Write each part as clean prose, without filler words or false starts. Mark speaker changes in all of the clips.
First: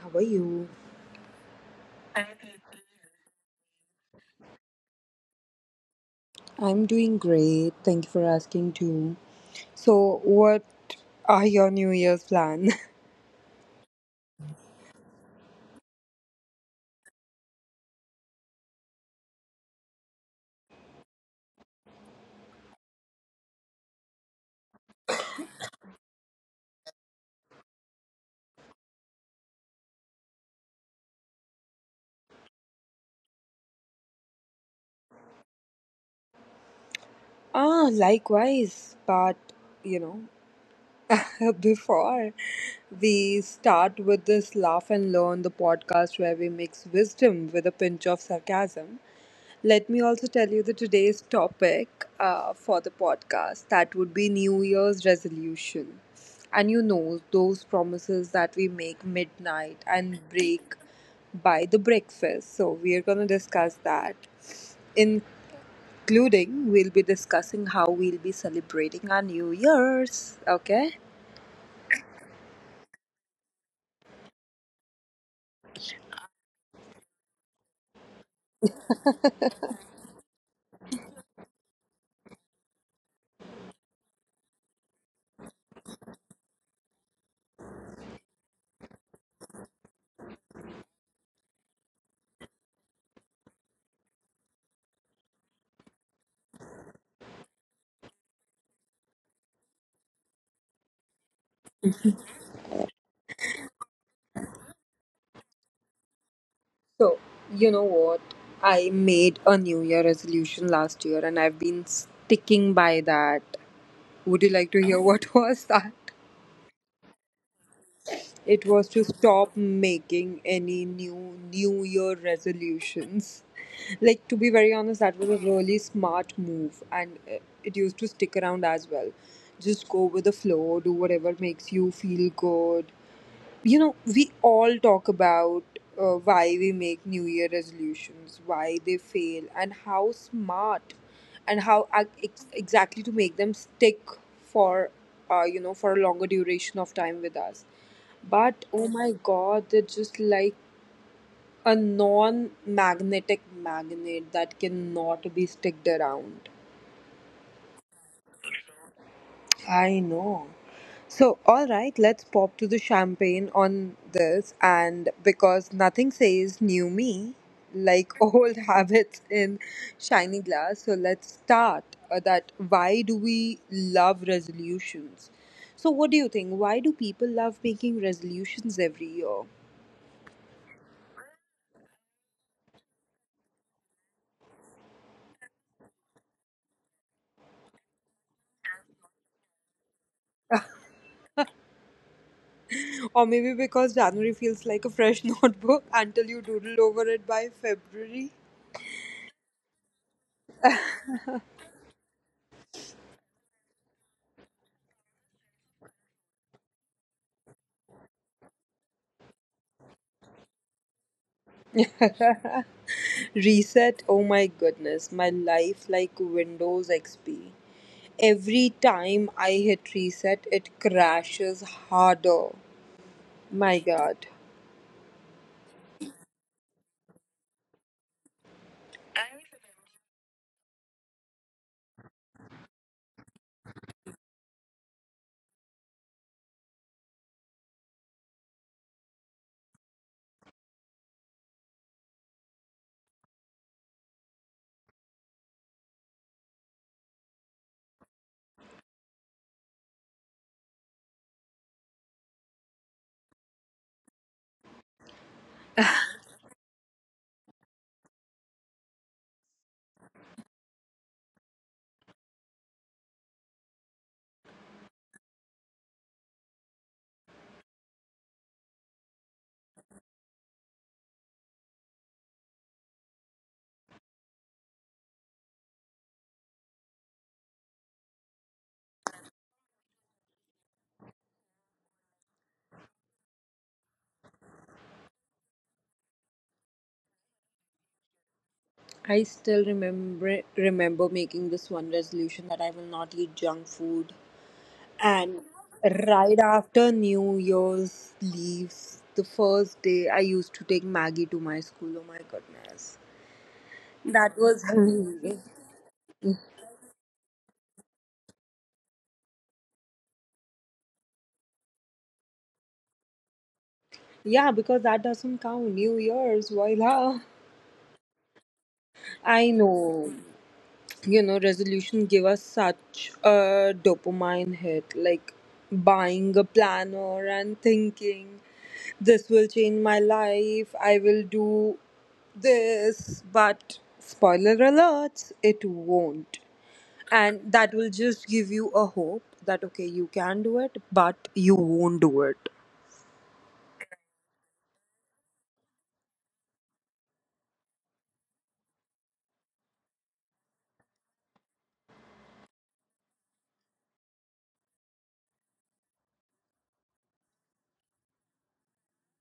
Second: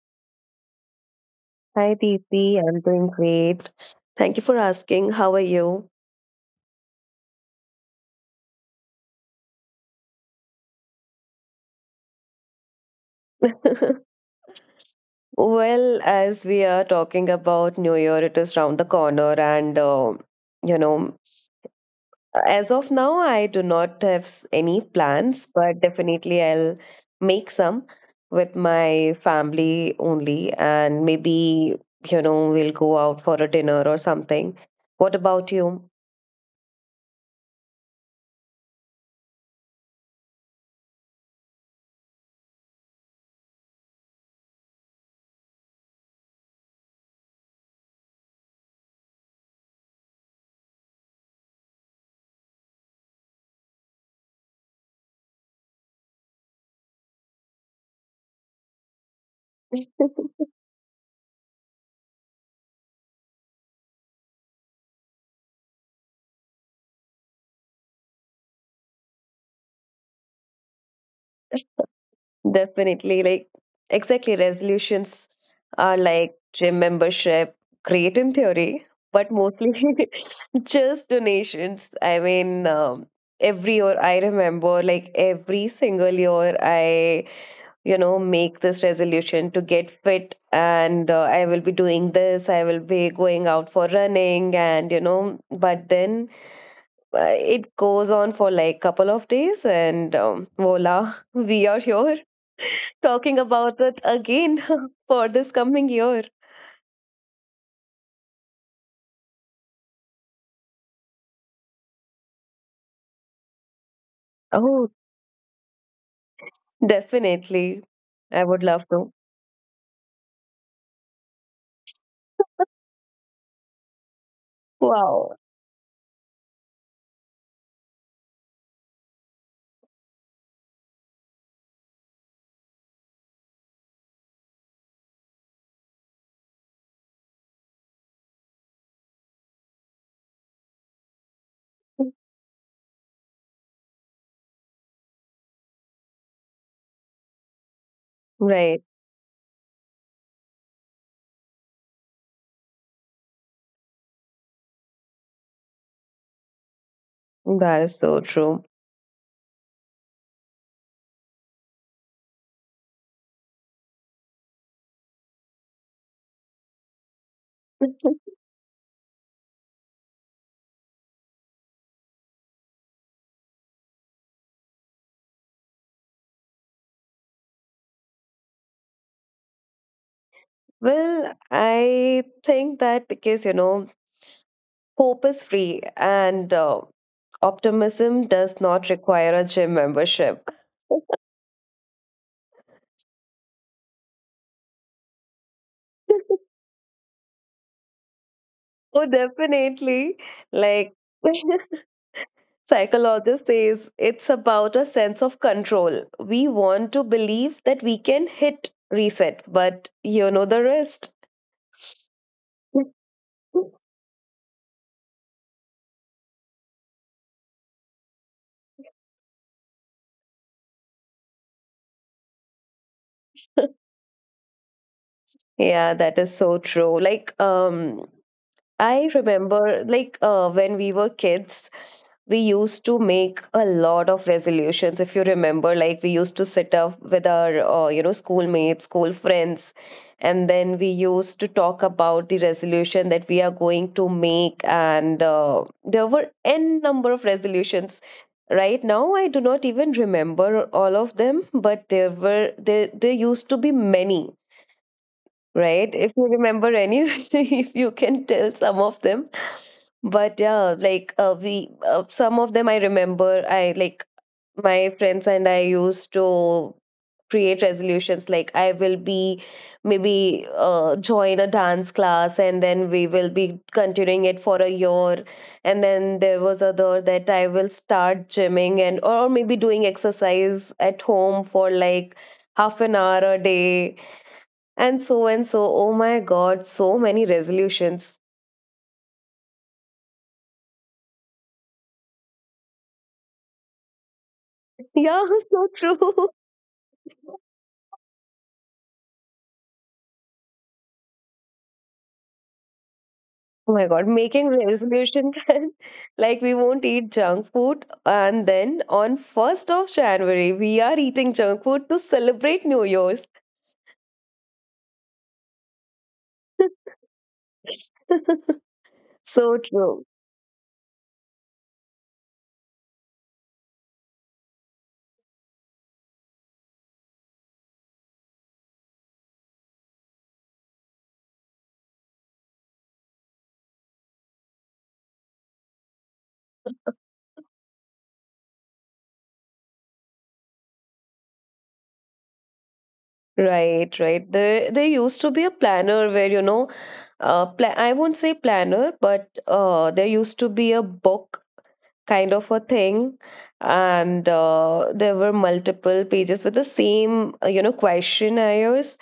Speaker 1: how are you?
Speaker 2: Hi, Deepthi. I'm doing great. Thank you for asking. How are you?
Speaker 1: I'm doing great. Thank you for asking too. So, what are your New Year's plan?
Speaker 2: Well, as we are talking about New Year, it is round the corner, and you know, as of now, I do not have any plans, but definitely I'll make some with my family only, and maybe we'll go out for a dinner or something. What about you?
Speaker 1: Likewise. But you know, before we start with this laugh and learn the podcast where we mix wisdom with a pinch of sarcasm, let me also tell you the today's topic for the podcast that would be New Year's resolution. And you know, those promises that we make midnight and break by the breakfast. So, we are going to discuss that. Including, we'll be discussing how we'll be celebrating our New Year's. Okay.
Speaker 2: Definitely, like exactly, resolutions are like gym membership, great in theory, but mostly just donations. Every year I remember, like every single year, I make this resolution to get fit, and I will be doing this. I will be going out for running, and you know, but then. It goes on for like couple of days and voila, we are here talking about it again for this coming year.
Speaker 1: So, you know what? I made a New Year resolution last year and I've been sticking by that. Would you like to hear
Speaker 2: Oh,
Speaker 1: what was that?
Speaker 2: definitely, I
Speaker 1: It
Speaker 2: would
Speaker 1: was
Speaker 2: love
Speaker 1: to
Speaker 2: to.
Speaker 1: stop making any new New Year resolutions. Like, to be very honest, that was
Speaker 2: Wow.
Speaker 1: a really smart move, and it used to stick around as well. Just go with the flow, do whatever makes you feel good, you know, we all talk about why we make New Year resolutions, why they fail, and how smart and exactly to make them stick for, you know, for a longer duration of time with us. But
Speaker 2: Right.
Speaker 1: oh my God, they're just like a non magnetic magnet that cannot be sticked around.
Speaker 2: That is so true.
Speaker 1: I know. So, all right, let's pop to the champagne on this. And because nothing says new me like old habits in shiny glass, so let's start that why do we love resolutions? So, what do you think? Why do people love making resolutions every year?
Speaker 2: Well, I think that because hope is free, and optimism does not require a gym membership.
Speaker 1: Or maybe because January feels like a fresh notebook until you doodle over it by February?
Speaker 2: Oh, definitely, like psychologist says it's about a sense of control. We want to believe that we can hit reset, but you know the rest.
Speaker 1: Reset, oh my goodness, my life like Windows XP. Every time I hit reset, it crashes harder. My god.
Speaker 2: Yeah, that is so true. I remember, when we were kids, we used to make a lot of resolutions. If you remember, like we used to sit up with our schoolmates, school friends, and then we used to talk about the resolution that we are going to make, and there were n number of resolutions. Right now I do not even remember all of them, but there were there there used to be many, right? If you remember any, if you can tell some of them. But yeah, some of them I remember. I like my friends and I used to create resolutions like I will be maybe join a dance class, and then we will be continuing it for a year. And then there was other that I will start gymming, and or maybe doing exercise at home for like 1/2 an hour a day, and so and so. Oh my god, so many resolutions.
Speaker 1: I still remember making this one resolution that I will not eat junk food.
Speaker 2: Yeah,
Speaker 1: And
Speaker 2: so true.
Speaker 1: right after New Year's leaves, the first day I used to take Maggie to my school. Oh my goodness.
Speaker 2: Oh my god,
Speaker 1: That
Speaker 2: making
Speaker 1: was
Speaker 2: resolution
Speaker 1: hilarious.
Speaker 2: can like we won't eat junk food, and then on 1st of January we are eating junk food to celebrate New Year's.
Speaker 1: Yeah, because that doesn't count. New Year's, voila. I
Speaker 2: So
Speaker 1: know,
Speaker 2: true.
Speaker 1: you know, resolution give us such a dopamine hit, like buying a planner and thinking, this will change my life, I will do this, but spoiler alerts, it won't. And that will just give you a hope that, okay, you can do it, but you won't do it.
Speaker 2: Right, right. There used to be a planner where I won't say planner, but there used to be a book kind of a thing, and there were multiple pages with the same questionnaires,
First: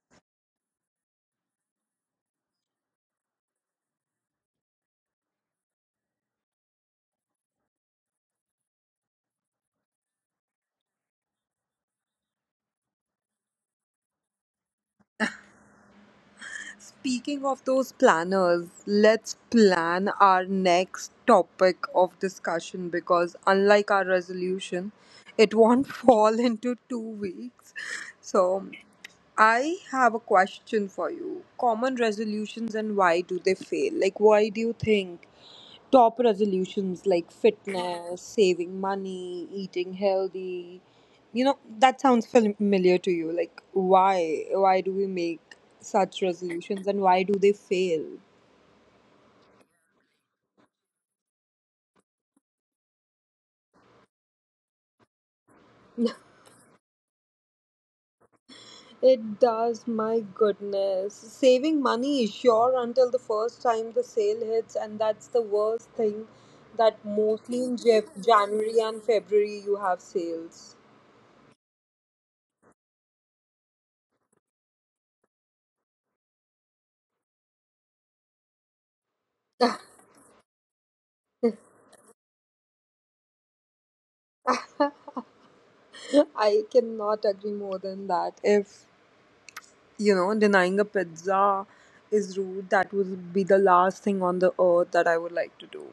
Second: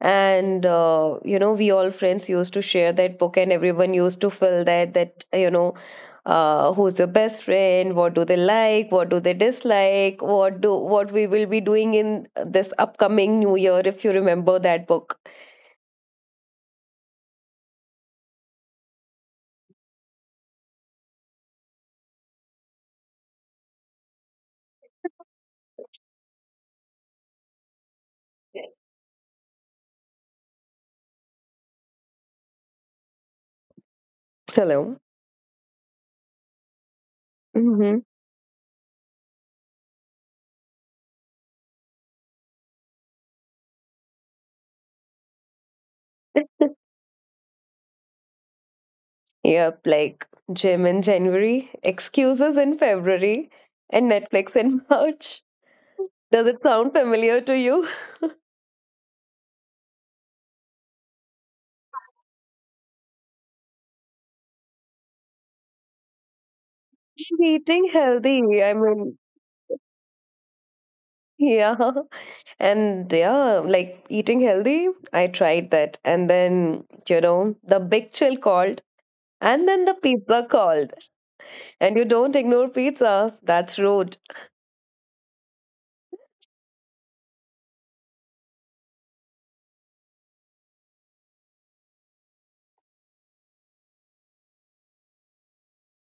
Speaker 2: and we all friends used to share that book, and everyone used to fill that. Who's your best friend? What do they like? What do they dislike? What we will be doing in this upcoming new year, if you remember that book.
Speaker 1: Speaking of those planners, let's plan our next topic of discussion because, unlike our resolution, it won't fall into 2 weeks. So, I have a question for you. Common resolutions and why do they fail? Like, why do you
Speaker 2: Hello.
Speaker 1: think top resolutions like
Speaker 2: Hmm.
Speaker 1: fitness, saving money, eating healthy. You know, that sounds familiar to you. Like why do we make such resolutions and why do they fail?
Speaker 2: Yep, like gym in January, excuses in February, and Netflix in March. Does it sound familiar to you?
Speaker 1: It does, my goodness. Saving money is sure until the first time the sale hits, and that's the worst thing that mostly in
Speaker 2: Eating healthy, I
Speaker 1: January and
Speaker 2: mean,
Speaker 1: February you have sales.
Speaker 2: yeah. And yeah, like eating healthy, I tried that. And then, you know, the big chill called, and then the pizza called. And you don't ignore pizza, that's rude.
Speaker 1: I cannot agree more than that. If you know, denying a pizza is rude. That would be the last thing on the earth that I would like to do.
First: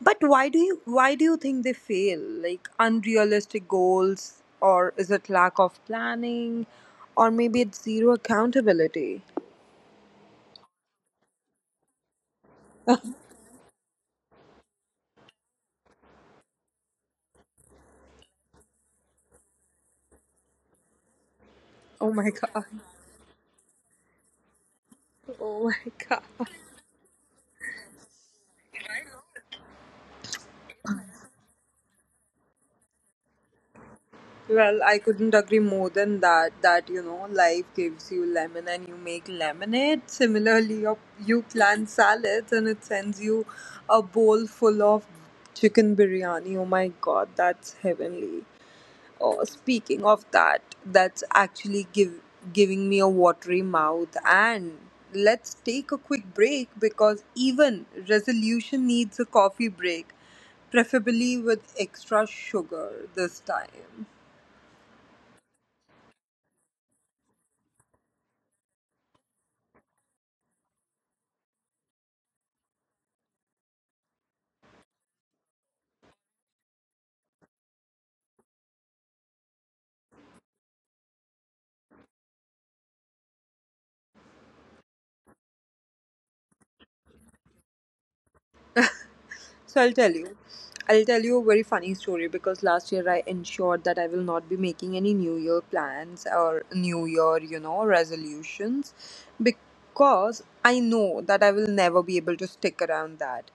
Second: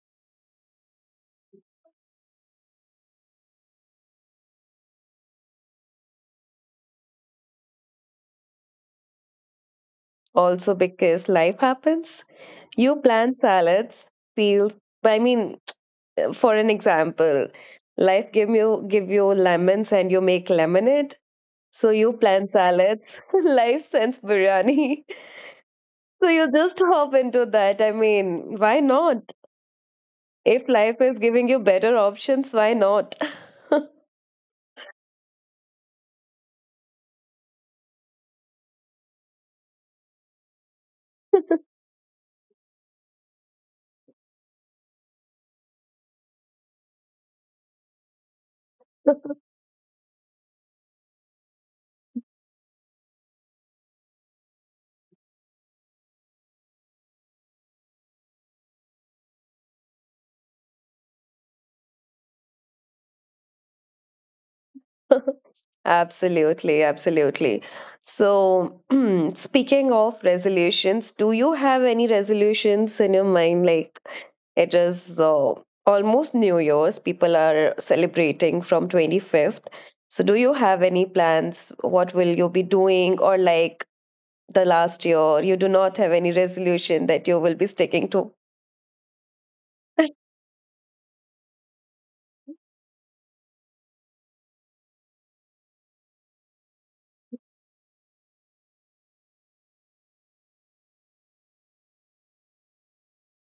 Speaker 1: But why do you think they fail? Like unrealistic goals, or is it lack of planning, or maybe it's zero accountability?
Speaker 2: Also, because life happens. You plan salads, peels, I mean, for an example, life give you lemons and you make lemonade, so
Speaker 1: Oh
Speaker 2: you
Speaker 1: my
Speaker 2: plan
Speaker 1: god!
Speaker 2: salads, life sends biryani.
Speaker 1: Oh my god!
Speaker 2: So you just hop into that, I mean, why not? If life is giving you better options, why not?
Speaker 1: Well, I couldn't agree more than that. That you know, life gives you lemon and you make lemonade. Similarly, you plant salads and it sends you a bowl full of chicken biryani. Oh my god, that's heavenly. Oh, speaking of that, that's actually give giving me a watery mouth. And let's take a quick break because even resolution needs a coffee break, preferably with extra sugar this time.
Speaker 2: Absolutely, absolutely. So, speaking of resolutions, do you have any resolutions in your mind? Like, it is almost New Year's. People are celebrating from 25th. So, do you have any plans? What will you be doing? Or, like the last year, you do not have any resolution that you will be sticking to?
Speaker 1: So I'll tell you. I'll tell you a very funny story because last year I ensured that I will not be making any New Year plans or New Year, you know, resolutions because I know that I will never be able to stick around that.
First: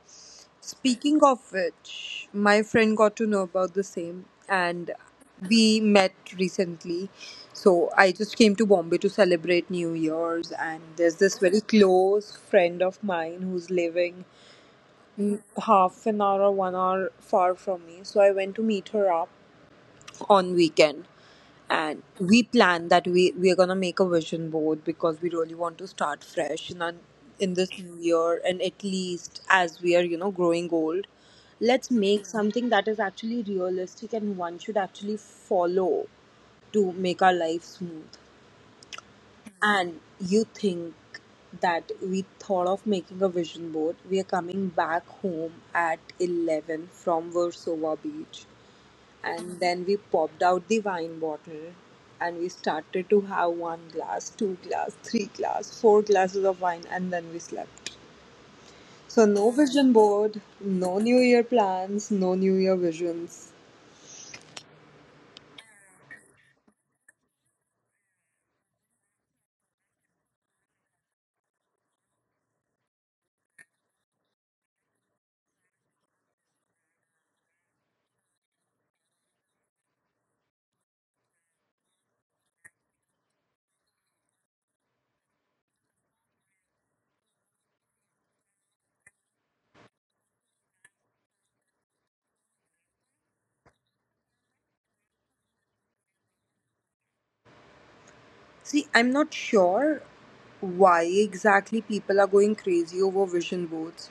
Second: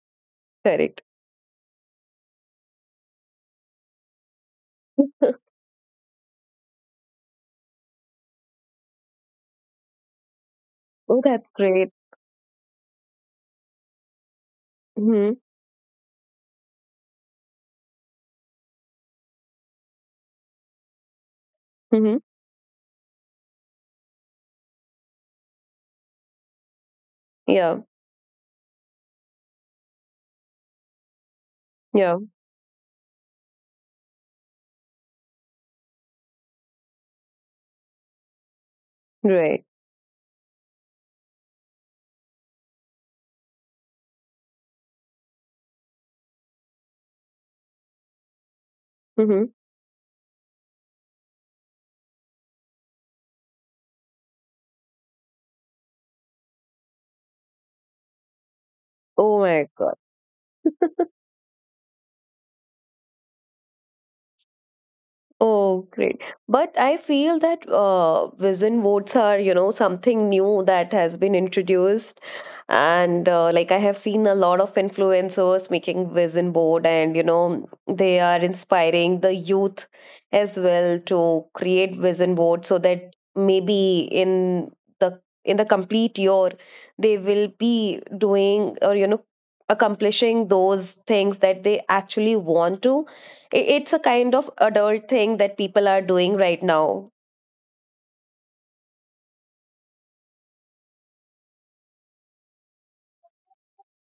Speaker 2: Correct.
Speaker 1: Speaking of which, my friend got to know about the same and we met recently. So I just came to Bombay to celebrate New Year's and there's
Speaker 2: Oh,
Speaker 1: this
Speaker 2: that's
Speaker 1: very
Speaker 2: great.
Speaker 1: close friend of mine who's living
Speaker 2: Hmm.
Speaker 1: half an hour or 1 hour far from me. So I went to meet her up on weekend, and
Speaker 2: Hmm.
Speaker 1: we planned that we are gonna make a vision board because we really want to start fresh in our, in this
Speaker 2: Yeah.
Speaker 1: new year, and at least as we are you know growing old, let's
Speaker 2: Yeah.
Speaker 1: make something that is actually realistic and one should actually follow to make our life smooth.
Speaker 2: Right.
Speaker 1: And you think that we thought of making a vision board. We are coming back home at 11 from Versova Beach.
Speaker 2: Hmm.
Speaker 1: And then we popped out the wine bottle and we started to have one glass, two glass, three glass, four glasses of wine, and then we slept. So,
Speaker 2: Oh,
Speaker 1: no
Speaker 2: my God.
Speaker 1: vision board, no New Year plans, no New Year visions.
Speaker 2: Oh, great. But I feel that vision boards are, you know, something new that has been introduced, and like I have seen a lot of influencers making vision board, and you know they are inspiring the youth as well to create vision board, so that maybe in the complete year they will be doing, or you know, accomplishing those things that they actually want to. It's a kind of adult thing that people are doing right now.
Speaker 1: See, I'm not sure why exactly people are going crazy over vision boards.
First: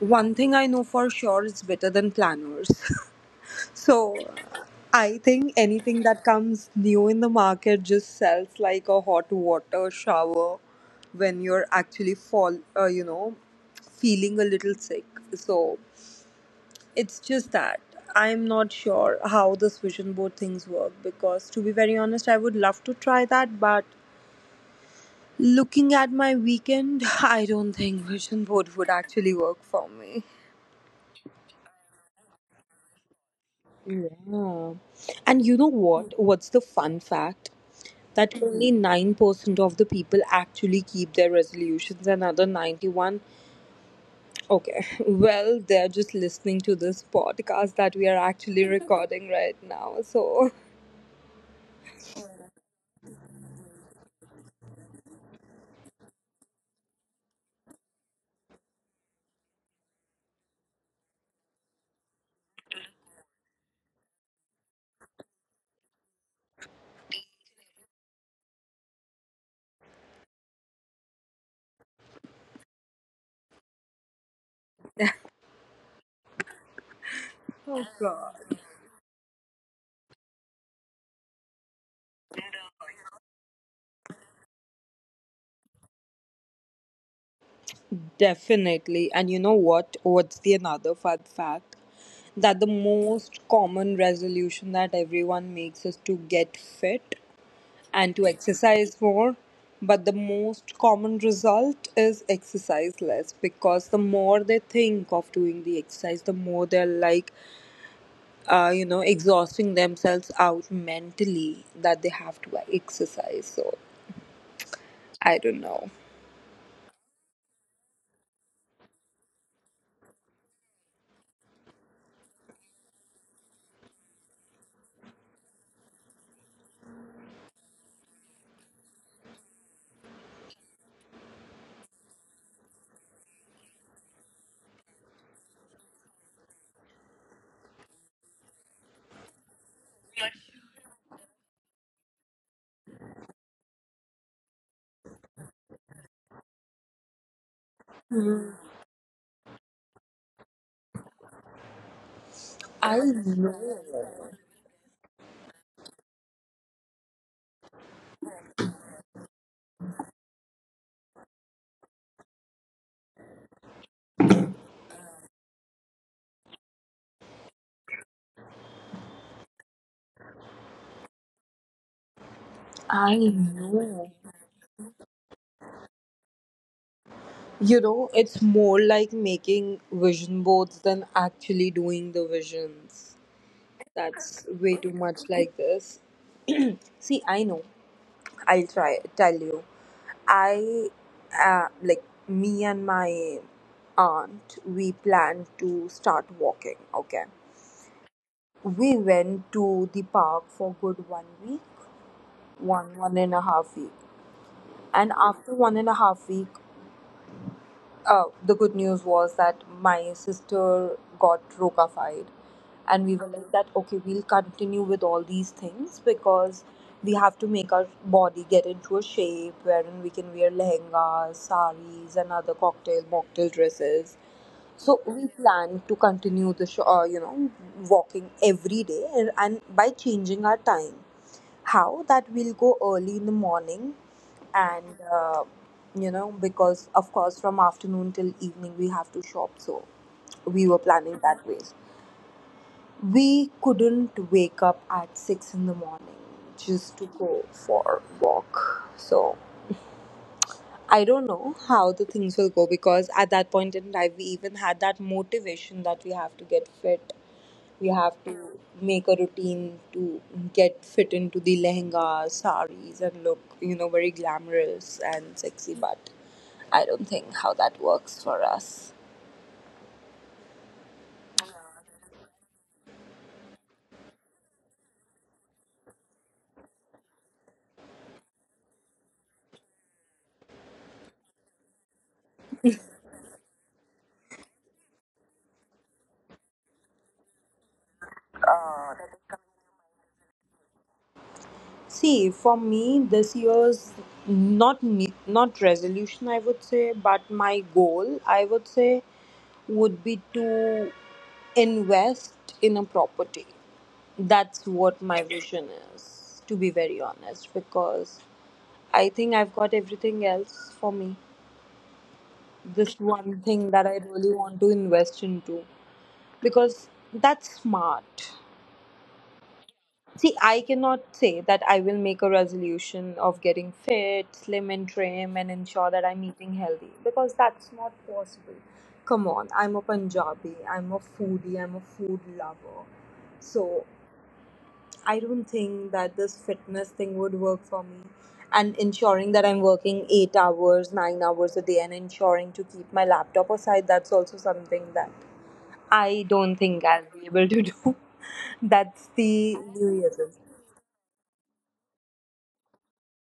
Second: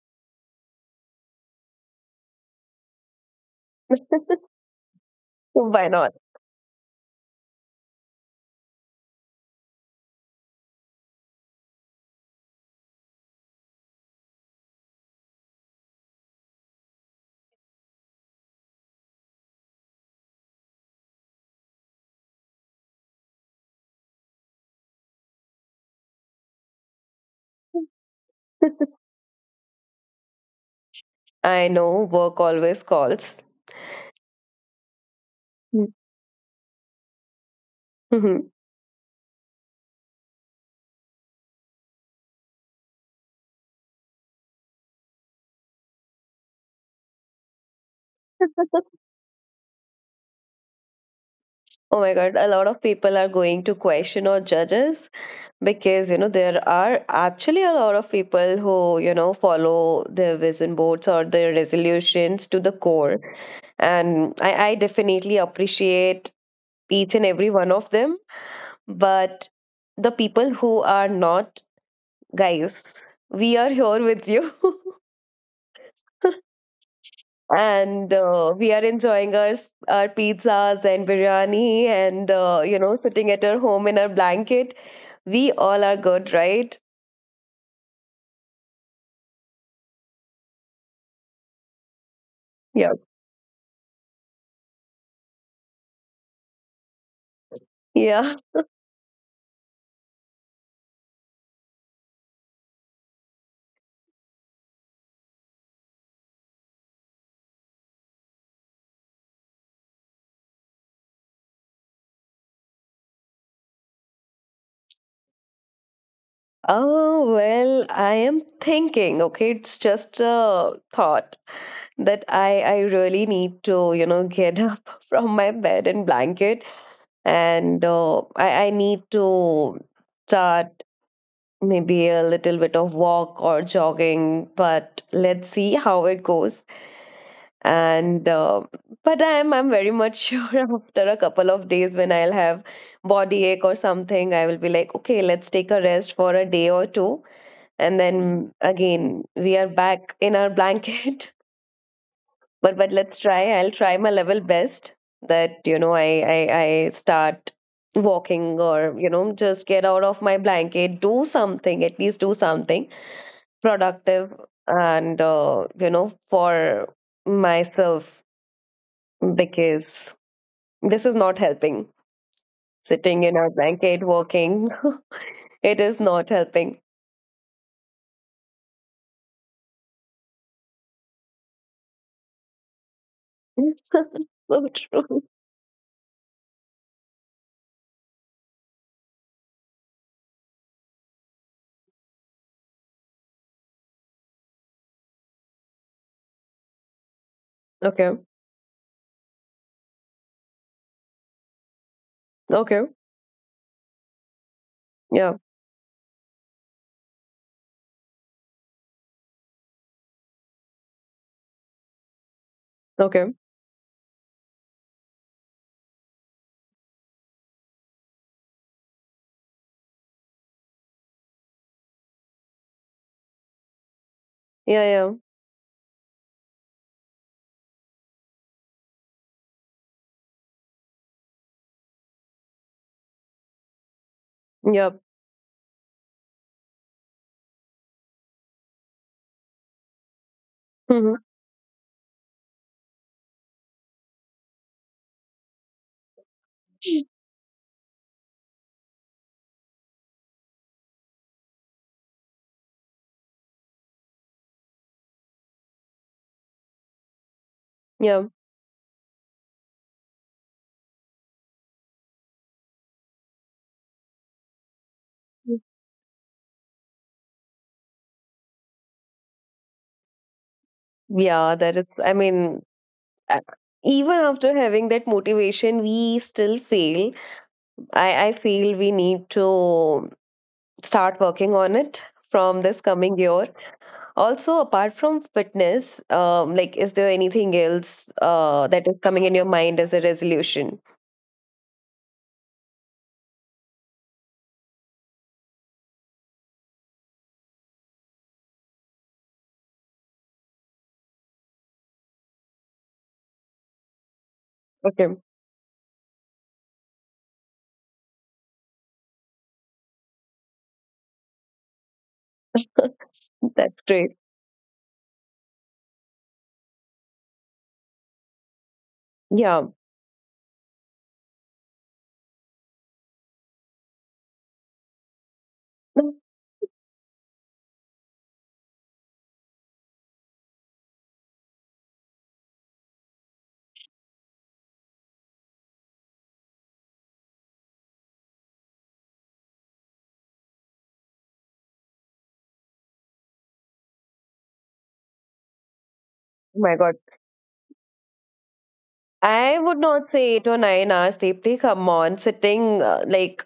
Speaker 1: One thing I know for sure is better than planners. So I think
Speaker 2: Why
Speaker 1: anything
Speaker 2: not.
Speaker 1: that comes new in the market just sells like a hot water shower when you're actually you know, feeling a little sick. So it's just that I'm not sure how this vision board things work because to be very honest, I would love to try that, but looking at my weekend, I don't think vision board would actually work for me.
Speaker 2: I know, work always calls.
Speaker 1: Yeah. And you know what? What's the fun fact? That only 9% of the people actually keep their resolutions, another 91. Okay. Well, they're just listening to this podcast that we are actually recording right now. So,
Speaker 2: Oh my God, a lot of people are going to question or judges because, you know, there are actually a lot of people who, you know, follow their vision boards or their resolutions to the core. And I definitely appreciate each and every one of them. But the people who are not, guys, we are here with you.
Speaker 1: oh
Speaker 2: And
Speaker 1: God.
Speaker 2: we are enjoying our pizzas and biryani, and you know, sitting at our home in our blanket. We all are good, right?
Speaker 1: Definitely. And you know what? What's the another fun fact? That the
Speaker 2: Yeah.
Speaker 1: most common resolution that everyone makes is to get fit, and to
Speaker 2: Yeah.
Speaker 1: exercise more. But the most common result is exercise less because the more they think of doing the exercise, the more they're like, you know, exhausting themselves out mentally that they have to exercise. So I don't know.
Speaker 2: Oh, well, I am thinking, okay, it's just a thought that I really need to, you know, get up from my bed and blanket, and I need to start maybe a little bit of walk or jogging, but let's see how it goes. And but I'm very much sure, after a couple of days when I'll have body ache or something, I will be like, okay, let's take a rest for a day or two, and then again we are back in our blanket. But
Speaker 1: I
Speaker 2: let's try, I'll
Speaker 1: know.
Speaker 2: try my level best. That you know I start walking, or you know, just get out of my blanket, do something, at least do something productive, and you know, for myself. Because this is not helping.
Speaker 1: I
Speaker 2: Sitting in our blanket,
Speaker 1: know.
Speaker 2: working, it is not helping.
Speaker 1: You know, it's more like making vision boards than actually doing the visions. That's
Speaker 2: So
Speaker 1: way too much
Speaker 2: true.
Speaker 1: like this. See, I know. I'll try tell you. I like Me and my aunt we plan to start walking, okay.
Speaker 2: Okay.
Speaker 1: We went to the park for good 1 week,
Speaker 2: Okay.
Speaker 1: one and a half week. And
Speaker 2: Yeah.
Speaker 1: after one and a half week the good news was that my sister got rocafied and we were
Speaker 2: Okay.
Speaker 1: like that okay we'll continue with all these things because we have to make our body get into a shape wherein we can wear lehengas saris and other cocktail mocktail dresses
Speaker 2: Yeah.
Speaker 1: so
Speaker 2: Yeah.
Speaker 1: we plan to continue you know walking every day and by changing our time how that we'll go early in the morning
Speaker 2: Yeah.
Speaker 1: and you know because of course from afternoon till evening we have to shop so we were planning
Speaker 2: Hmm.
Speaker 1: that way we couldn't wake up at 6 in the morning just to go for walk so I don't know how the things will go because at that point in time we even had that motivation that we have to get fit you have
Speaker 2: Yeah.
Speaker 1: to make a routine to get fit into the lehengas, saris, and look, you know, very glamorous and sexy. But I don't think how that works for us.
Speaker 2: Yeah. That is, I mean, a- even after having that motivation, we still fail. I feel we need to start working on it from this coming year. Also, apart from fitness, like, is there anything else that is coming in your mind as a resolution?
Speaker 1: See, for me, this year's not resolution, I would say, but my goal, I would say, would be to invest in a property. That's what
Speaker 2: Okay,
Speaker 1: my vision is, to be very honest, because I think I've got everything else for me. This one thing
Speaker 2: that's
Speaker 1: that I
Speaker 2: great.
Speaker 1: really want to invest into, because that's smart.
Speaker 2: Yeah.
Speaker 1: See, I cannot say that I will make a resolution of getting fit, slim and trim, and ensure that
Speaker 2: Oh
Speaker 1: I'm eating healthy because that's not possible. Come on, I'm a Punjabi, I'm a foodie, I'm a food lover. So I don't think that this fitness thing would work for me. And ensuring that I'm working 8 hours, 9 hours a day, and ensuring to keep my laptop aside, that's also something that I don't
Speaker 2: my
Speaker 1: think
Speaker 2: God.
Speaker 1: I'll be able to do. That's
Speaker 2: I
Speaker 1: the
Speaker 2: would
Speaker 1: New
Speaker 2: not
Speaker 1: Year's.
Speaker 2: say 8 or 9 hours, Deepthi. Come on, sitting like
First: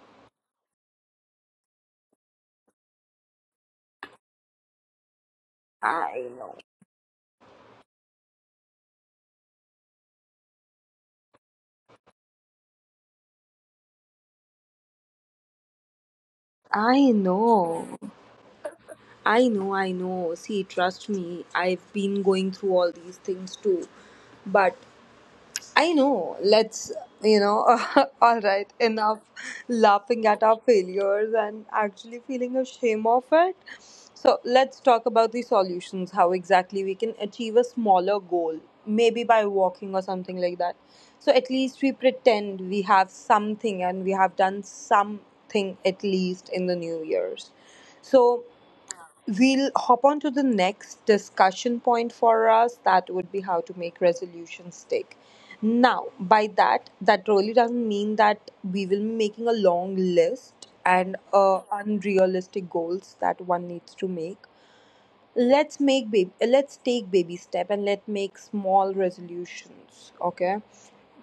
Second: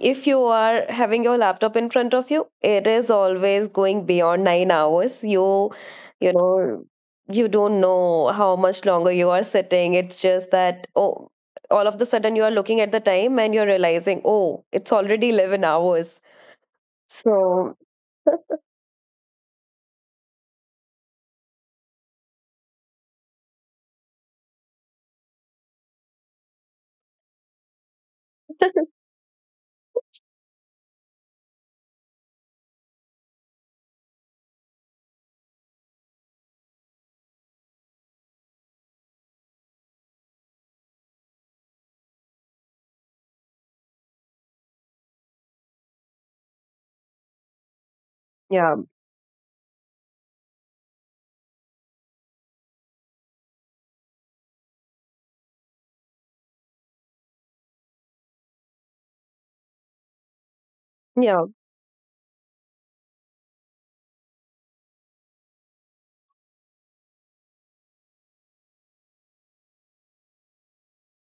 Speaker 2: if you are having your laptop in front of you, it is always going beyond 9 hours.
Speaker 1: I
Speaker 2: You
Speaker 1: know.
Speaker 2: know, you don't know how much longer you are sitting. It's just that oh, all of the sudden you are looking at the time and you're realizing oh, it's already 11 hours.
Speaker 1: I
Speaker 2: So
Speaker 1: know. I know. See, trust me, I've been going through all these things too. But I know. Let's, you know, all right, enough laughing at our failures and actually feeling ashamed of it. So, let's talk about the solutions how exactly we can achieve a smaller goal, maybe by walking or something like that. So, at least we pretend we have something and we have done something at least in the New Year's. So,
Speaker 2: yeah,
Speaker 1: we'll hop on to the next discussion point for us. That would be how to make resolutions stick. Now, by that, that really doesn't mean that we will be making a long list and
Speaker 2: yeah,
Speaker 1: unrealistic goals that one needs to make. Let's take baby step and let's make small resolutions. Okay,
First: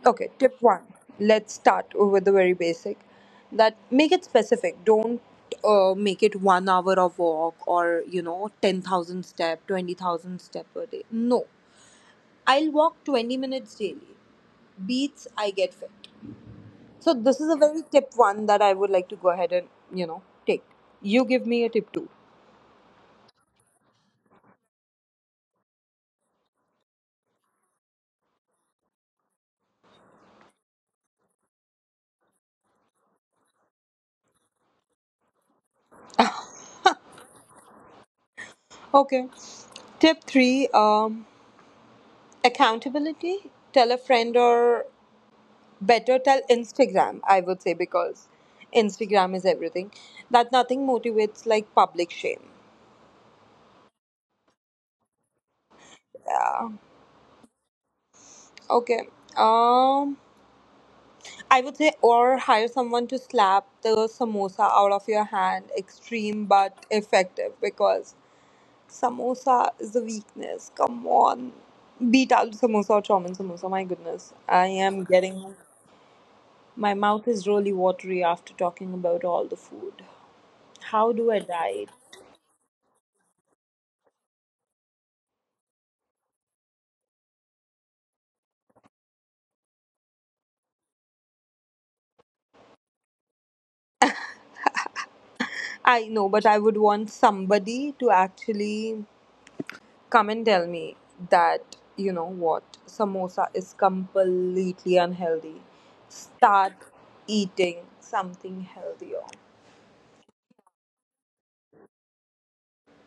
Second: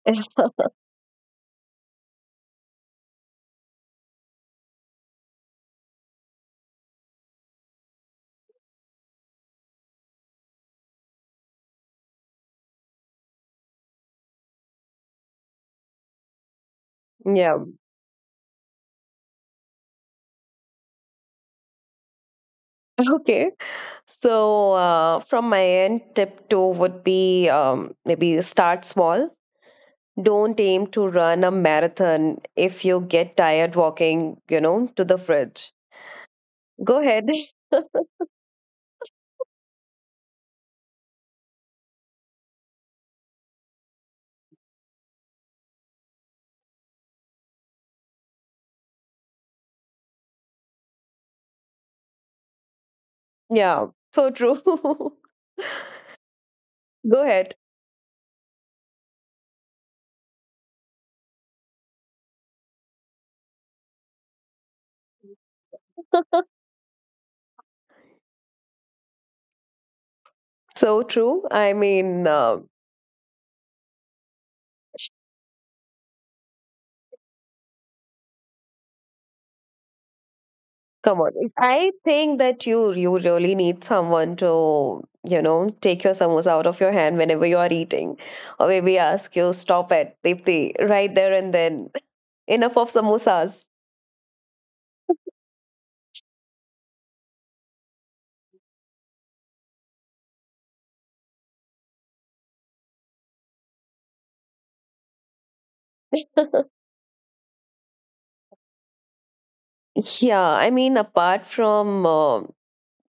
Speaker 1: okay, tip one. Let's start with the very basic, that make it specific. Don't make it 1 hour of walk, or you know, 10,000 step, 20,000 step per day. No, I'll walk 20 minutes daily, beats I get fit. So this is a
Speaker 2: yeah.
Speaker 1: very tip one that I would like to go ahead and, you know, take, you give me a tip two.
Speaker 2: Okay. So, from my end, tip two would be maybe start small. Don't aim to run a marathon if you get tired walking, you know, to the fridge. Go ahead.
Speaker 1: Okay, tip three, accountability. Tell a friend, or better, tell instagram, I would say, because instagram is everything, that nothing motivates like public shame.
Speaker 2: Yeah, so true.
Speaker 1: Yeah.
Speaker 2: Go ahead.
Speaker 1: Okay, um I would say, or hire someone to slap the samosa out of your hand. Extreme, but effective, because samosa is a weakness,
Speaker 2: So
Speaker 1: come
Speaker 2: true.
Speaker 1: on.
Speaker 2: I mean,
Speaker 1: Beat out samosa or chowmin. Samosa, my goodness, I am getting, my mouth is really watery after talking about all the food. How
Speaker 2: come on.
Speaker 1: do I
Speaker 2: I
Speaker 1: diet?
Speaker 2: think that you really need someone to, you know, take your samosa out of your hand whenever you are eating. Or maybe ask you, stop at Dipti, right there and then. Enough of samosas.
Speaker 1: I know, but I would want somebody to actually come and tell me that, you know what, samosa is completely unhealthy. Start eating something healthier.
Speaker 2: Yeah, I mean, apart from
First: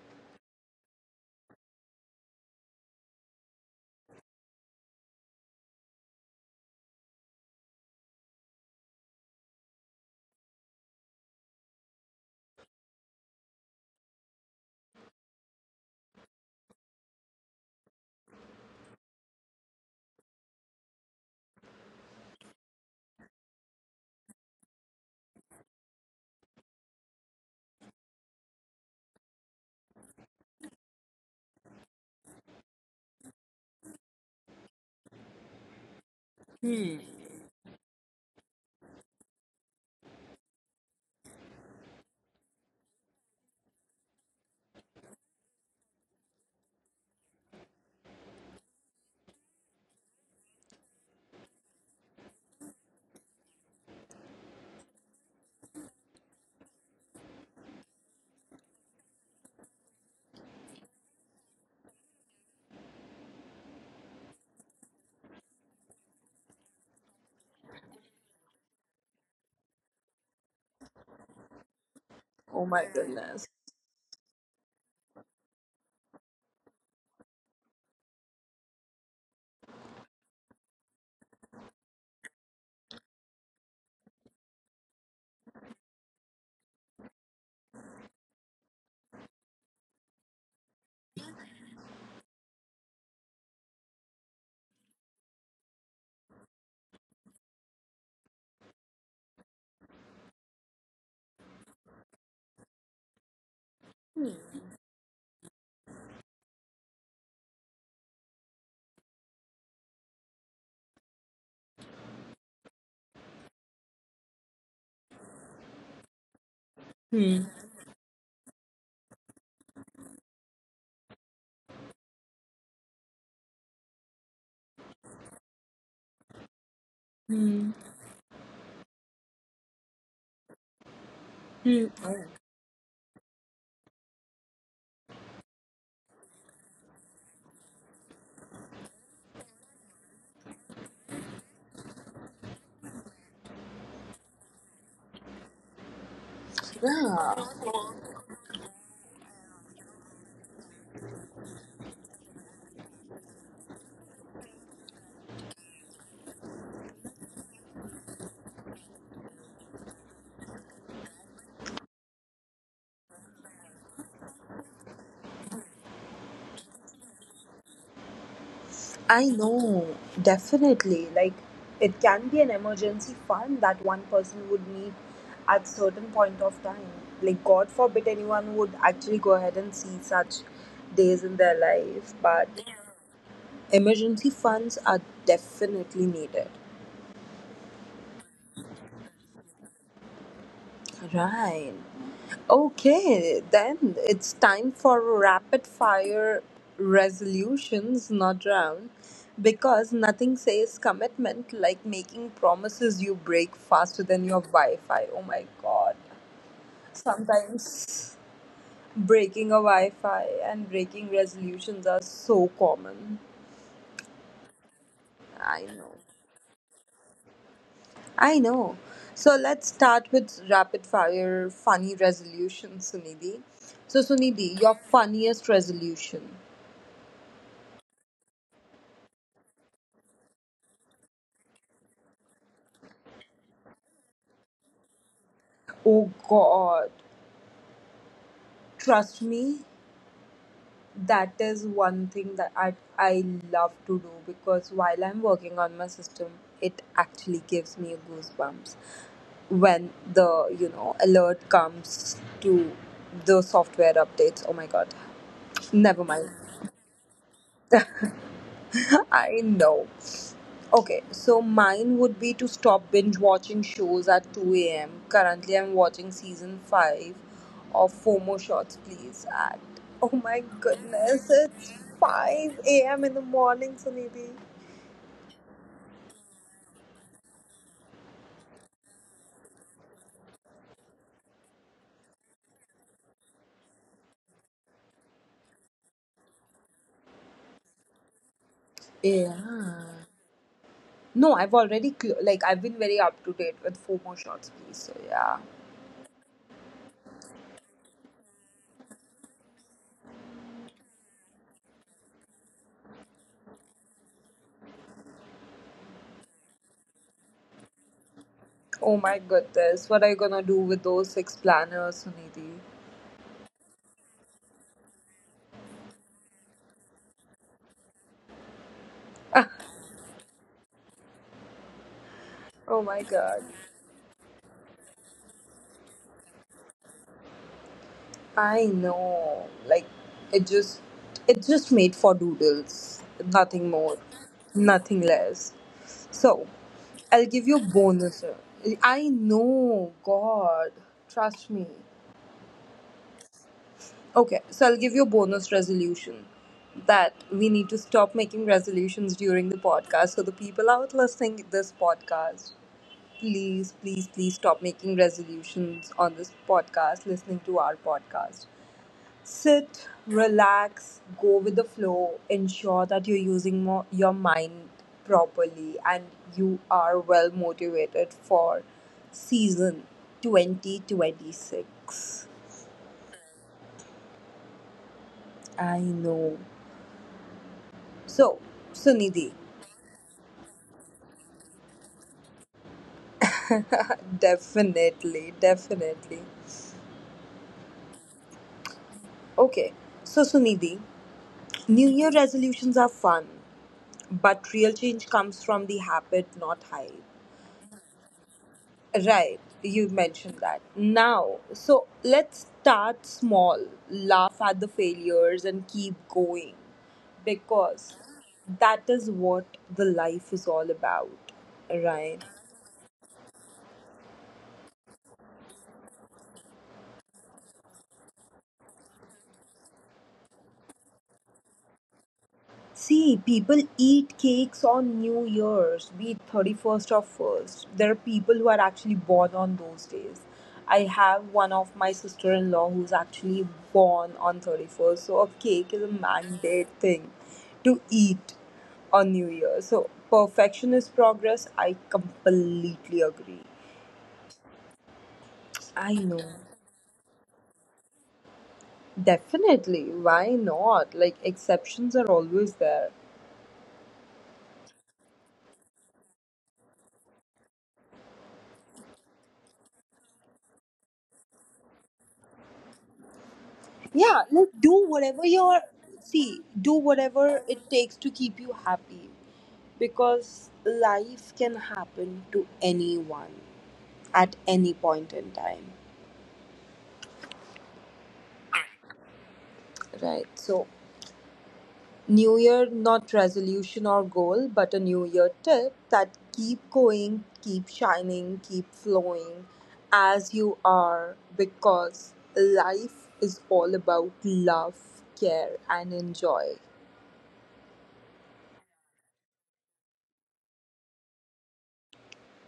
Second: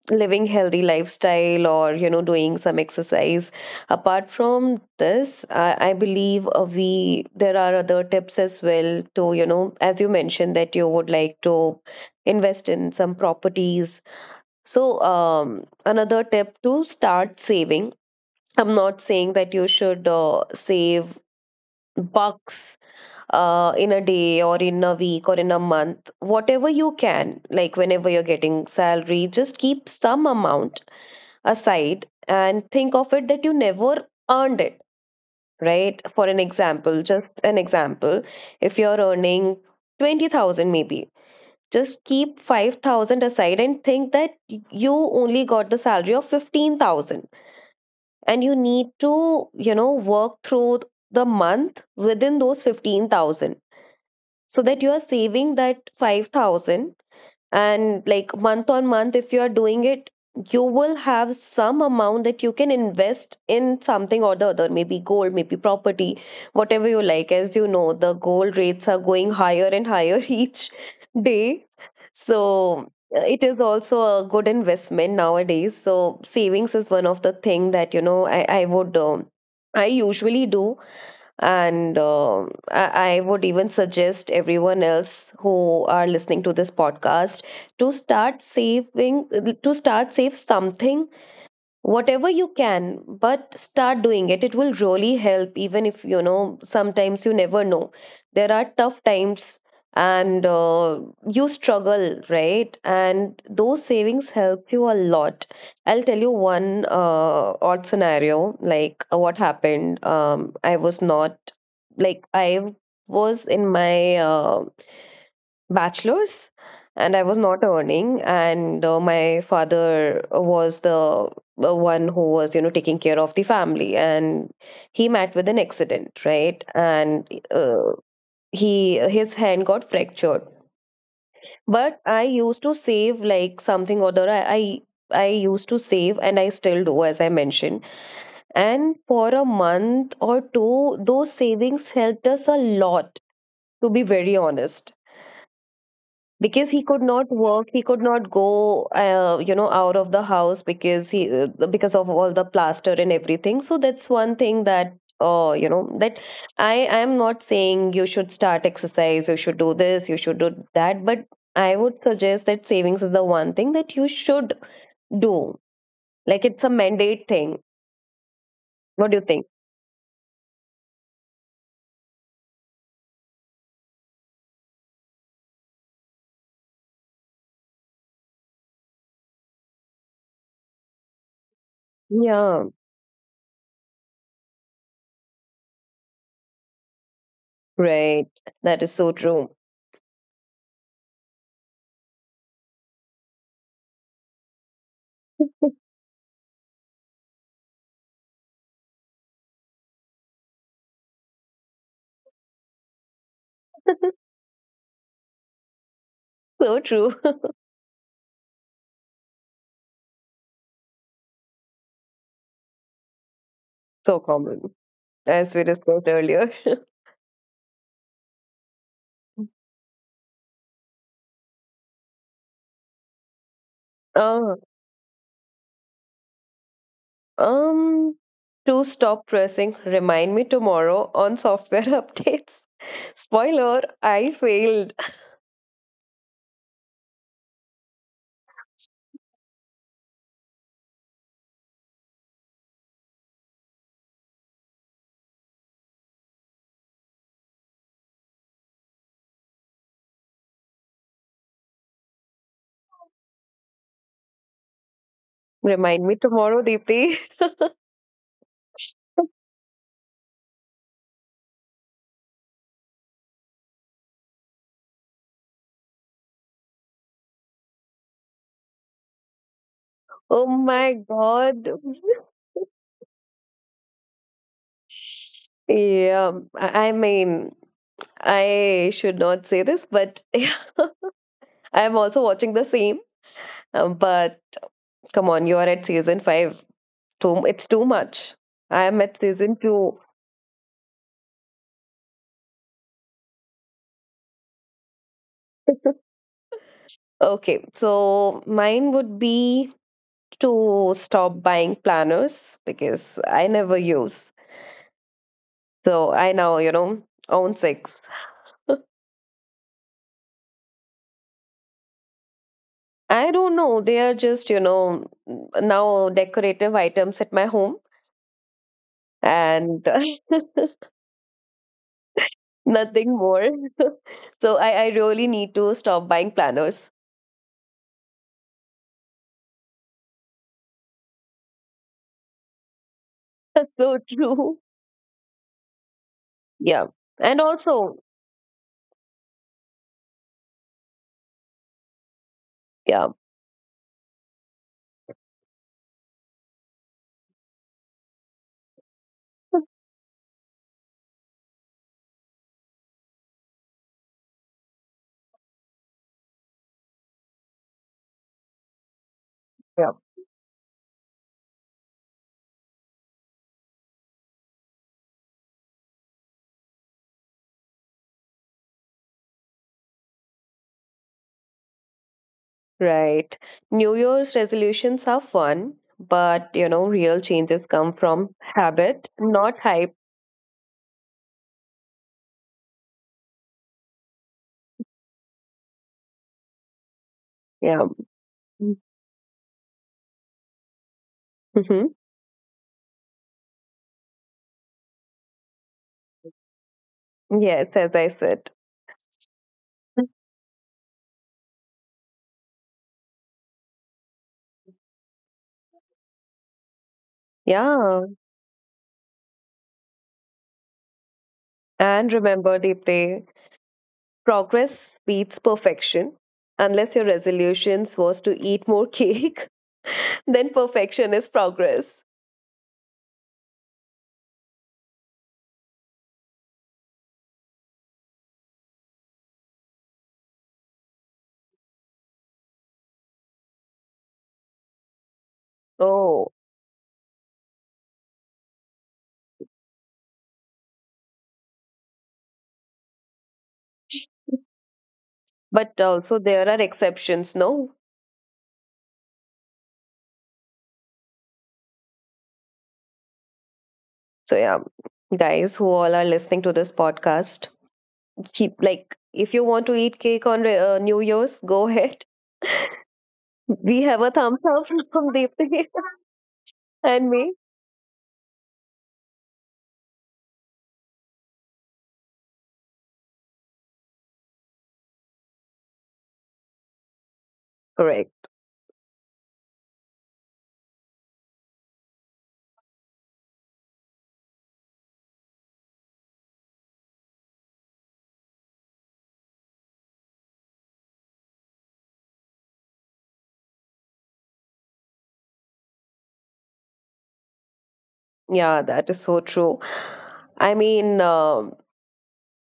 Speaker 2: living healthy lifestyle, or you know, doing some exercise, apart from this I believe we there are other tips as well, to you know, as you mentioned that you would like to invest in some properties, so another tip to start saving. I'm not saying that you should save bucks in a day or in a week or in a month, whatever you can, like whenever you're getting salary just keep some amount aside and think of it that you never earned it, right? For an example, just an example, if you're earning 20,000 maybe, just keep 5,000 aside and think that you only got the salary of 15,000 and you need to, work through the month within those 15,000, so that you are saving that 5,000. And like month on month, if you are doing it, you will have some amount that you can invest in something or the other, maybe gold, maybe property, whatever you like. As you know, the gold rates are going higher and higher each day.
Speaker 1: Oh my
Speaker 2: So it
Speaker 1: goodness.
Speaker 2: is also a good investment nowadays, so savings is one of the thing that I would I usually do. And I would even suggest everyone else who are listening to this podcast to start saving, to start save something, whatever you can, but start doing it. It will really help. Even if you know sometimes you never know, there are tough times, and you struggle, right? And those savings helps you a lot. I'll tell you one odd scenario. Like, what happened, I was not, like I was in my bachelor's, and I
Speaker 1: Hmm.
Speaker 2: was not earning. And my father was the one who was, you know, taking care of the family. And he met with an accident, right? And
Speaker 1: Hmm.
Speaker 2: he, his hand got fractured. But I used to save, like something or other. I I used to save, and I still do, as I mentioned. And for a month or two, those savings helped us a lot, to be very honest, because he could not
Speaker 1: Yeah.
Speaker 2: work, he could not go, you know, out of the house, because he because of all the plaster and everything. So that's one thing that, you know, that i I am not saying you should start exercise, you should do this, you should do that, but I would suggest that savings is the one thing that you should do. Like, it's a mandate thing. What
Speaker 1: I
Speaker 2: do you think?
Speaker 1: know, definitely. Like, it can be an emergency fund that one person would need at certain point of time. Like, God forbid anyone would actually go ahead and see such days in their life, but
Speaker 2: Yeah.
Speaker 1: emergency funds are definitely needed.
Speaker 2: Right. That is so true.
Speaker 1: Right. Okay, then it's time for rapid fire resolutions, not round. Because nothing says commitment like making promises you break faster than your Wi Fi. Oh my god.
Speaker 2: So true.
Speaker 1: Sometimes breaking a Wi Fi and breaking resolutions are so common.
Speaker 2: So common, as we
Speaker 1: I know.
Speaker 2: discussed earlier.
Speaker 1: I know. So let's start with rapid fire funny resolutions, Sunidhi. So,
Speaker 2: Oh.
Speaker 1: Sunidhi, your funniest resolution.
Speaker 2: Um, to stop pressing remind me tomorrow on software updates. Spoiler, I failed.
Speaker 1: Oh God, trust me, that is one thing that I love to do, because while I'm working on my system, it actually gives me goosebumps when the, you know, alert comes to the software updates. Oh my God, never
Speaker 2: Remind me
Speaker 1: mind.
Speaker 2: tomorrow, Deepti.
Speaker 1: I know. Okay, so mine would be to stop binge watching shows at 2 a.m. Currently, I'm watching season 5 of FOMO Shots Please at, oh my
Speaker 2: Oh my
Speaker 1: goodness,
Speaker 2: god.
Speaker 1: it's 5 a.m. in the morning, Sunidhi.
Speaker 2: Yeah, I mean, I should not say this, but yeah, I'm also watching the same. But come on, you are at season five. Too, it's too much. I am at season
Speaker 1: Yeah.
Speaker 2: two.
Speaker 1: No, I've already like I've been very up to date with FOMO Shots Please. So yeah.
Speaker 2: Okay, so mine would be to stop buying planners because I never use. So I now, you know, own six.
Speaker 1: Oh my goodness, what are you gonna do with those six planners, Sunidhi?
Speaker 2: I don't know. They are just, you know, now decorative items at my home, and
Speaker 1: Oh my
Speaker 2: nothing
Speaker 1: god.
Speaker 2: more. So I really need to stop buying planners.
Speaker 1: I know. Like it just it just made for doodles. Nothing more.
Speaker 2: So true.
Speaker 1: Nothing less. So
Speaker 2: Yeah.
Speaker 1: I'll give
Speaker 2: And
Speaker 1: you a
Speaker 2: also,
Speaker 1: bonus. I know, God. Trust me.
Speaker 2: yeah.
Speaker 1: Okay, so I'll give you a bonus resolution, that we need to stop making resolutions during the podcast. So the people out listening this podcast, please, please, please stop making resolutions on this podcast, listening to our podcast. Sit,
Speaker 2: Yeah.
Speaker 1: relax, go with the flow, ensure that you're using more, your mind properly, and you are well motivated for season 2026.
Speaker 2: Right. New Year's resolutions are
Speaker 1: I
Speaker 2: fun,
Speaker 1: know.
Speaker 2: but, you know, real changes come
Speaker 1: So,
Speaker 2: from habit,
Speaker 1: Sunidhi,
Speaker 2: not hype.
Speaker 1: definitely, definitely.
Speaker 2: Yeah.
Speaker 1: Okay, so Sunidhi,
Speaker 2: Mm-hmm.
Speaker 1: New Year resolutions are fun, but real change comes from the habit, not hype.
Speaker 2: Yes, as I said.
Speaker 1: Right, you mentioned that. Now, so let's start small, laugh at the failures, and keep going, because
Speaker 2: Yeah.
Speaker 1: that is what the life is all about, right?
Speaker 2: And remember Deepthi, progress beats perfection. Unless your resolutions was to eat more cake, then perfection is progress.
Speaker 1: See, people eat cakes on New Year's, be it 31st or 1st. There are people who are actually born on those days. I have one of my sister in law who's actually born on 31st, so a cake is a
Speaker 2: Oh,
Speaker 1: mandate thing to eat on New Year. So, perfection is progress. I completely agree. I
Speaker 2: but
Speaker 1: know.
Speaker 2: also there are exceptions, no?
Speaker 1: Definitely. Why not? Like, exceptions are always there.
Speaker 2: So, yeah, guys who all are listening to this podcast, keep, like, if you want to eat cake on New Year's, go ahead. We have
Speaker 1: Yeah,
Speaker 2: a
Speaker 1: like
Speaker 2: thumbs up
Speaker 1: do
Speaker 2: from
Speaker 1: whatever you're,
Speaker 2: Deepthi
Speaker 1: see, do
Speaker 2: and me.
Speaker 1: whatever it takes to keep you happy, because life can happen to anyone at any point in time.
Speaker 2: Correct.
Speaker 1: Right. So, new year not resolution or goal, but a new year tip that keep going, keep shining, keep flowing as you are, because life is all about love, care and enjoy.
Speaker 2: Yeah, that is so true. I mean, um,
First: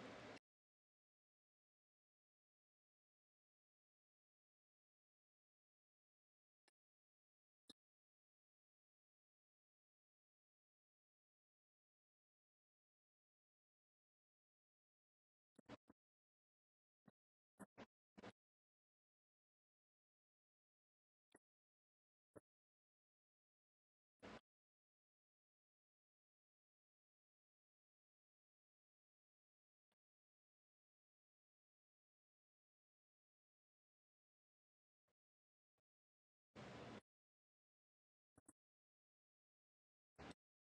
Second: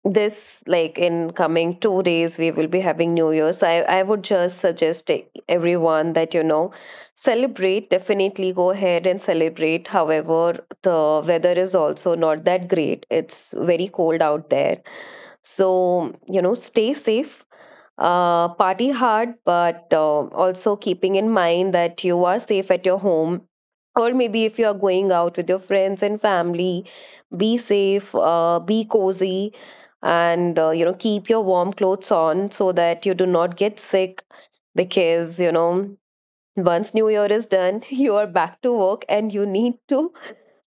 Speaker 2: this like in coming 2 days we will be having New Year's. I would just suggest everyone that, you know, celebrate. Definitely go ahead and celebrate. However, the weather is also not that great. It's very cold out there. So, you know, stay safe. Party hard, but also keeping in mind that you are safe at your home, or maybe if you're going out with your friends and family, be safe, be cozy, and you know, keep your warm clothes on, so that you do not get sick. Because, you know, once new year is done you are back to work, and you need to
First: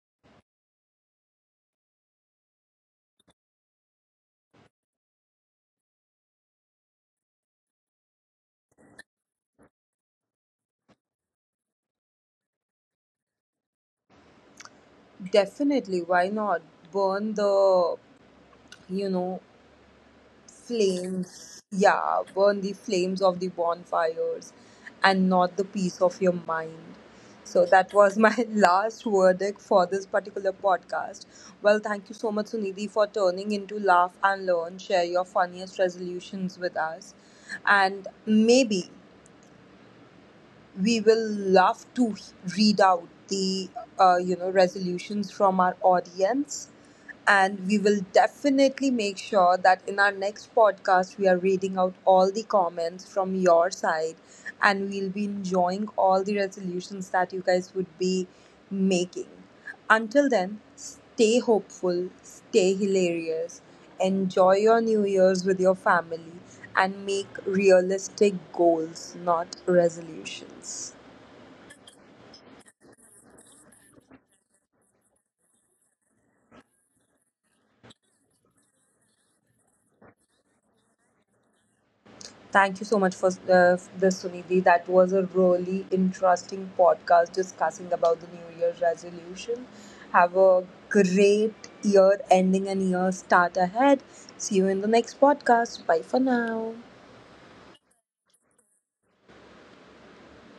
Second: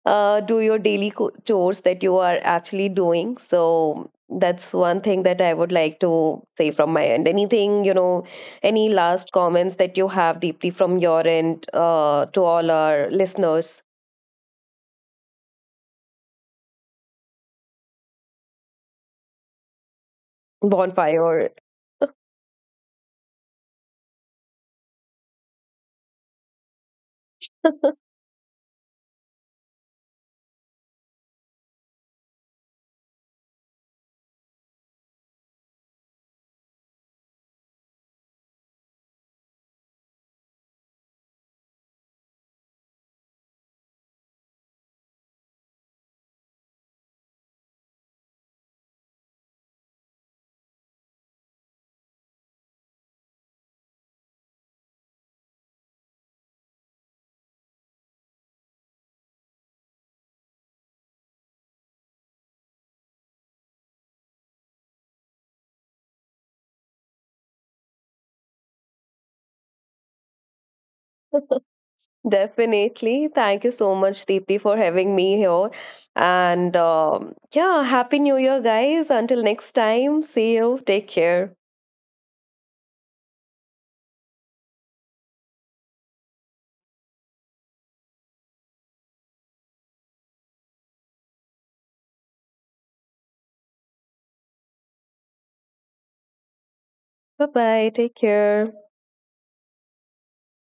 Speaker 2: do your daily chores that you are actually doing. So that's one thing that I would like to say from my end. Anything, you know, any last comments that you have, Deepthi, from your end, to all our listeners?
Speaker 1: Definitely, why not? Burn the, you know,
Speaker 2: Bonfire.
Speaker 1: flames. Yeah, burn the flames of the bonfires and not the peace of your mind. So that was my last verdict for this particular podcast. Well, thank you so much, Sunidhi, for turning into Laugh and Learn. Share your funniest resolutions with us. And maybe we will love to read out the, resolutions from our audience, and we will definitely make sure that in our next podcast we are reading out all the comments from your side, and we'll be enjoying all the resolutions that you guys would be making. Until then, stay hopeful, stay hilarious, enjoy your New Year's with your family, and make realistic goals, not resolutions.
Speaker 2: Definitely. Thank you so much, Deepti, for having me here. And yeah, Happy New Year, guys. Until next time, see you. Take care.
Speaker 1: Thank you so much for this, Sunidhi. That was a really interesting podcast discussing about the New Year's resolution. Have a great year ending and year start ahead. See you in the next podcast. Bye for now.
Speaker 2: Bye bye. Take care.